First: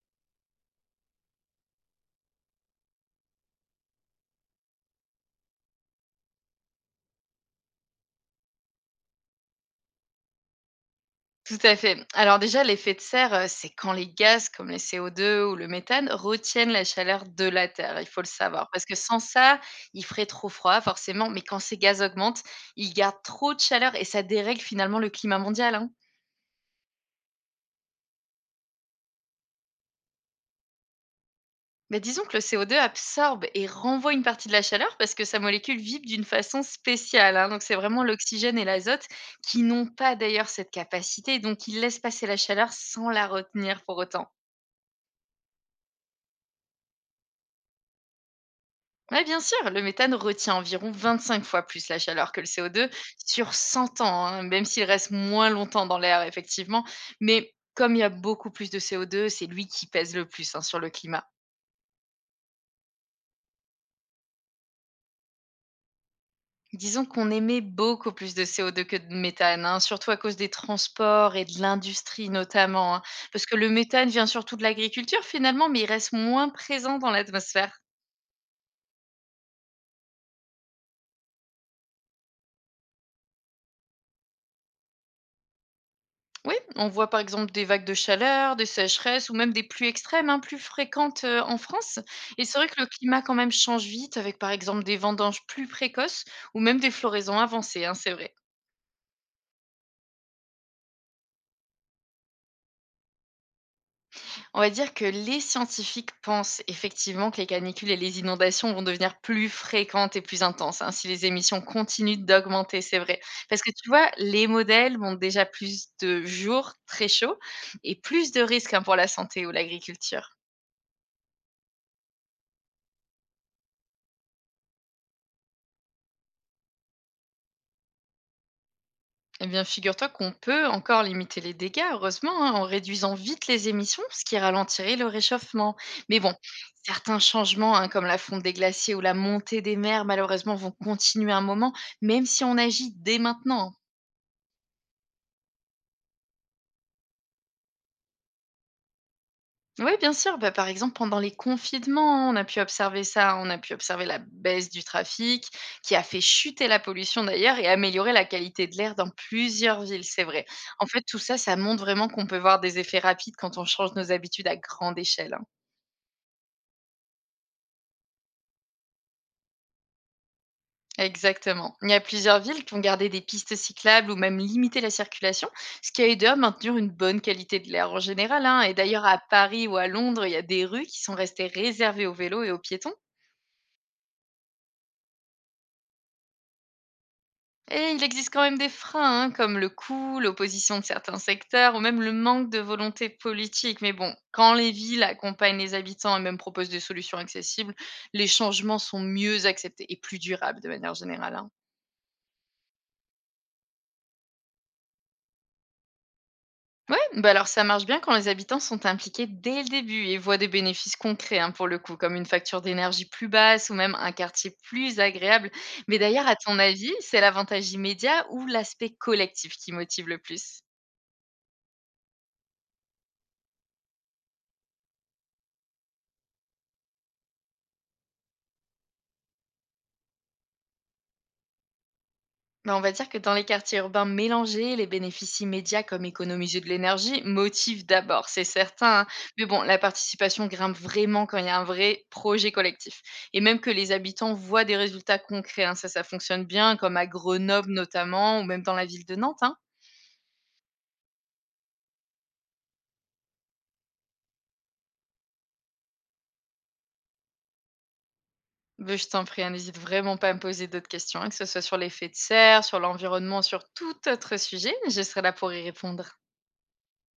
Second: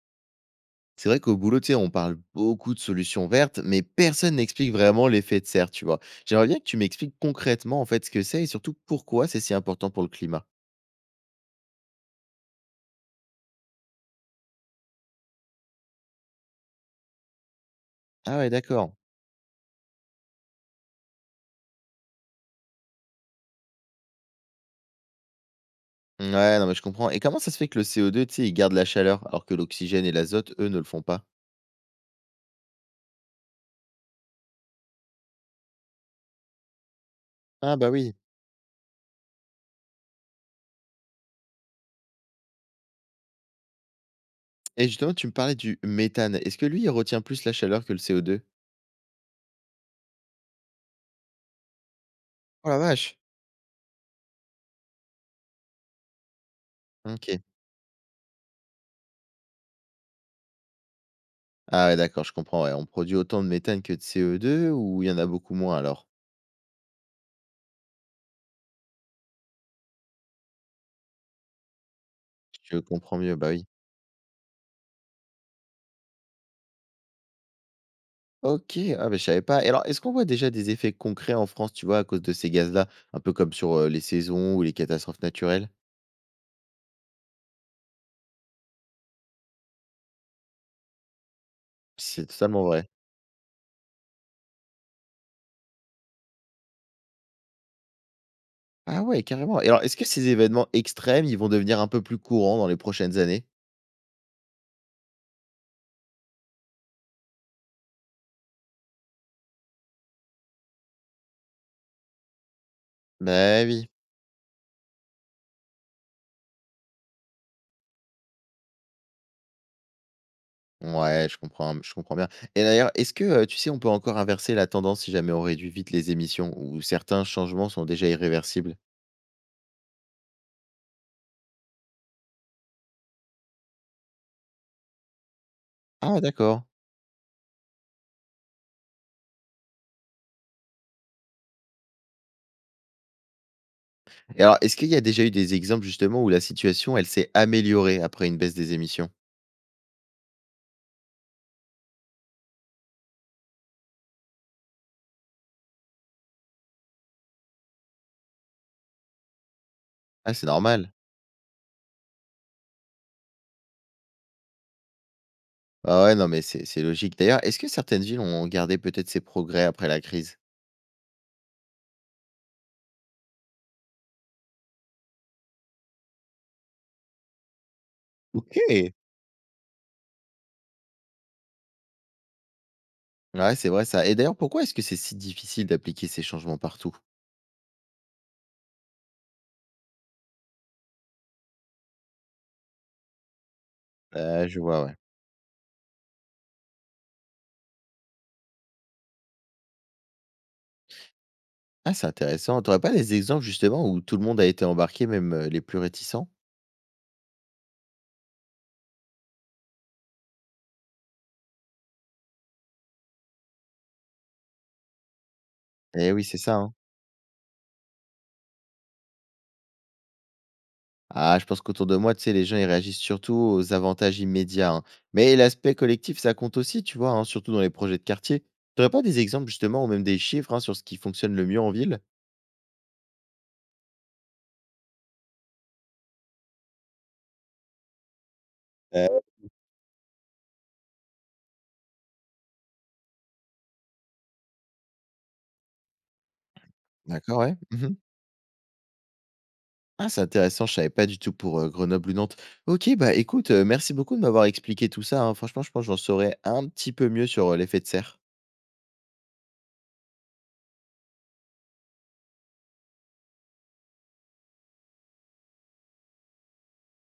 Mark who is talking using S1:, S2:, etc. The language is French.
S1: C'est vrai qu'au boulot, tu sais, on parle beaucoup de solutions vertes, mais personne n'explique vraiment l'effet de serre, tu vois. J'aimerais bien que tu m'expliques concrètement, en fait, ce que c'est et surtout pourquoi c'est si important pour le climat.
S2: Tout à fait. Alors déjà, l'effet de serre, c'est quand les gaz comme les CO2 ou le méthane retiennent la chaleur de la Terre, il faut le
S1: Ah ouais,
S2: savoir. Parce
S1: d'accord.
S2: que sans ça, il ferait trop froid forcément, mais quand ces gaz augmentent, ils gardent trop de chaleur et ça dérègle finalement le climat mondial, hein.
S1: Ouais, non, mais je comprends. Et comment ça se fait que le CO2, tu sais, il garde la chaleur, alors que l'oxygène et l'azote, eux, ne le font pas?
S2: Mais disons que le CO2 absorbe et renvoie une partie de la chaleur parce que sa molécule vibre d'une façon spéciale, hein. Donc
S1: Ah
S2: c'est
S1: bah
S2: vraiment
S1: oui.
S2: l'oxygène et l'azote qui n'ont pas d'ailleurs cette capacité, donc ils laissent passer la chaleur sans la retenir pour autant.
S1: Et justement, tu me parlais du méthane. Est-ce que lui, il retient plus la chaleur que le CO2?
S2: Oui, bien sûr, le méthane retient environ 25 fois plus la chaleur que le
S1: Oh la
S2: CO2
S1: vache.
S2: sur 100 ans, hein, même s'il reste moins longtemps dans l'air, effectivement.
S1: Ok.
S2: Mais comme il y a beaucoup plus de CO2, c'est lui qui pèse le plus, hein, sur le climat.
S1: Ah ouais, d'accord, je comprends. Ouais. On produit autant de méthane que de CO2, ou il y en a beaucoup moins alors?
S2: Disons qu'on émet beaucoup plus de CO2 que de méthane, hein, surtout à cause des transports et de l'industrie
S1: Je
S2: notamment, hein,
S1: comprends mieux,
S2: parce
S1: bah
S2: que
S1: oui.
S2: le méthane vient surtout de l'agriculture finalement, mais il reste moins présent dans l'atmosphère.
S1: OK, ah, mais je savais pas. Et alors, est-ce qu'on voit déjà des effets concrets en France, tu vois, à cause de ces gaz-là? Un peu comme sur, les saisons ou les catastrophes naturelles?
S2: Oui, on voit par exemple des vagues de chaleur, des sécheresses ou même des pluies extrêmes, hein, plus fréquentes en France.
S1: C'est
S2: Et c'est
S1: totalement
S2: vrai que le
S1: vrai.
S2: climat quand même change vite avec par exemple des vendanges plus précoces ou même des floraisons avancées, hein, c'est vrai.
S1: Ah ouais, carrément. Et alors, est-ce que ces événements extrêmes, ils vont devenir un peu plus courants dans les prochaines années?
S2: On va dire que les scientifiques pensent effectivement que les canicules et les inondations vont devenir plus fréquentes et plus intenses, hein, si les émissions continuent d'augmenter, c'est vrai. Parce
S1: Beh,
S2: que
S1: oui.
S2: tu vois, les modèles montrent déjà plus de jours très chauds et plus de risques, hein, pour la santé ou l'agriculture.
S1: Ouais, je comprends, bien. Et d'ailleurs, est-ce que, tu sais, on peut encore inverser la tendance si jamais on réduit vite les émissions, ou certains changements sont déjà irréversibles?
S2: Eh bien, figure-toi qu'on peut encore limiter les dégâts, heureusement, hein, en réduisant vite les émissions, ce qui ralentirait le réchauffement. Mais
S1: Ah
S2: bon,
S1: d'accord.
S2: certains changements, hein, comme la fonte des glaciers ou la montée des mers, malheureusement, vont continuer un moment, même si on agit dès maintenant, hein.
S1: Et alors, est-ce qu'il y a déjà eu des exemples justement où la situation, elle s'est améliorée après une baisse des émissions?
S2: Oui, bien sûr. Bah, par exemple, pendant les confinements, on a pu observer ça. On a pu observer la baisse du trafic, qui a fait chuter la pollution d'ailleurs et améliorer la qualité de l'air dans plusieurs villes, c'est
S1: Ah, c'est
S2: vrai. En
S1: normal.
S2: fait, tout ça, ça montre vraiment qu'on peut voir des effets rapides quand on change nos habitudes à grande échelle, hein.
S1: Ah ouais, non, mais c'est logique. D'ailleurs, est-ce que certaines villes ont gardé peut-être ces progrès après la crise?
S2: Exactement. Il y a plusieurs villes qui ont gardé des pistes cyclables ou même limité la circulation, ce qui a aidé à maintenir une bonne qualité de l'air en général,
S1: Ok.
S2: hein. Et d'ailleurs, à Paris ou à Londres, il y a des rues qui sont restées réservées aux vélos et aux piétons.
S1: Ouais, c'est vrai ça. Et d'ailleurs, pourquoi est-ce que c'est si difficile d'appliquer ces changements partout?
S2: Et il existe quand même des freins, hein, comme le coût, l'opposition de certains secteurs ou même le manque de volonté politique. Mais bon, quand
S1: Je
S2: les
S1: vois, ouais.
S2: villes accompagnent les habitants et même proposent des solutions accessibles, les changements sont mieux acceptés et plus durables de manière générale, hein.
S1: Ah, c'est intéressant. T'aurais pas des exemples justement où tout le monde a été embarqué, même les plus réticents?
S2: Ouais, bah alors ça marche bien quand les habitants sont impliqués dès le début et voient des bénéfices concrets, hein, pour le coup, comme une facture d'énergie plus basse ou même un quartier plus agréable. Mais
S1: Eh oui,
S2: d'ailleurs, à
S1: c'est ça,
S2: ton
S1: hein.
S2: avis, c'est l'avantage immédiat ou l'aspect collectif qui motive le plus?
S1: Ah, je pense qu'autour de moi, tu sais, les gens, ils réagissent surtout aux avantages immédiats, hein. Mais l'aspect collectif, ça compte aussi, tu vois, hein, surtout dans les projets de quartier. T'aurais pas des exemples justement, ou même des chiffres hein, sur ce qui fonctionne le mieux en ville?
S2: Bah, on va dire que dans les quartiers urbains mélangés, les bénéfices immédiats comme économiser de l'énergie motivent d'abord, c'est certain, hein.
S1: Euh,
S2: Mais bon, la participation grimpe vraiment quand il y a un vrai projet collectif. Et même que les habitants voient des résultats concrets, hein, ça fonctionne bien, comme à
S1: D'accord, ouais.
S2: Grenoble
S1: Mhm.
S2: notamment, ou même dans la ville de Nantes, hein.
S1: Ah, c'est intéressant, je savais pas du tout pour, Grenoble ou Nantes. OK, bah, écoute, merci beaucoup de m'avoir expliqué tout ça, hein. Franchement, je pense que j'en saurais un petit peu mieux sur, l'effet de serre.
S2: Ben, je t'en prie, hein, n'hésite vraiment pas à me poser d'autres questions, hein, que ce soit sur l'effet de serre, sur l'environnement, sur tout autre sujet. Je serai là pour y répondre.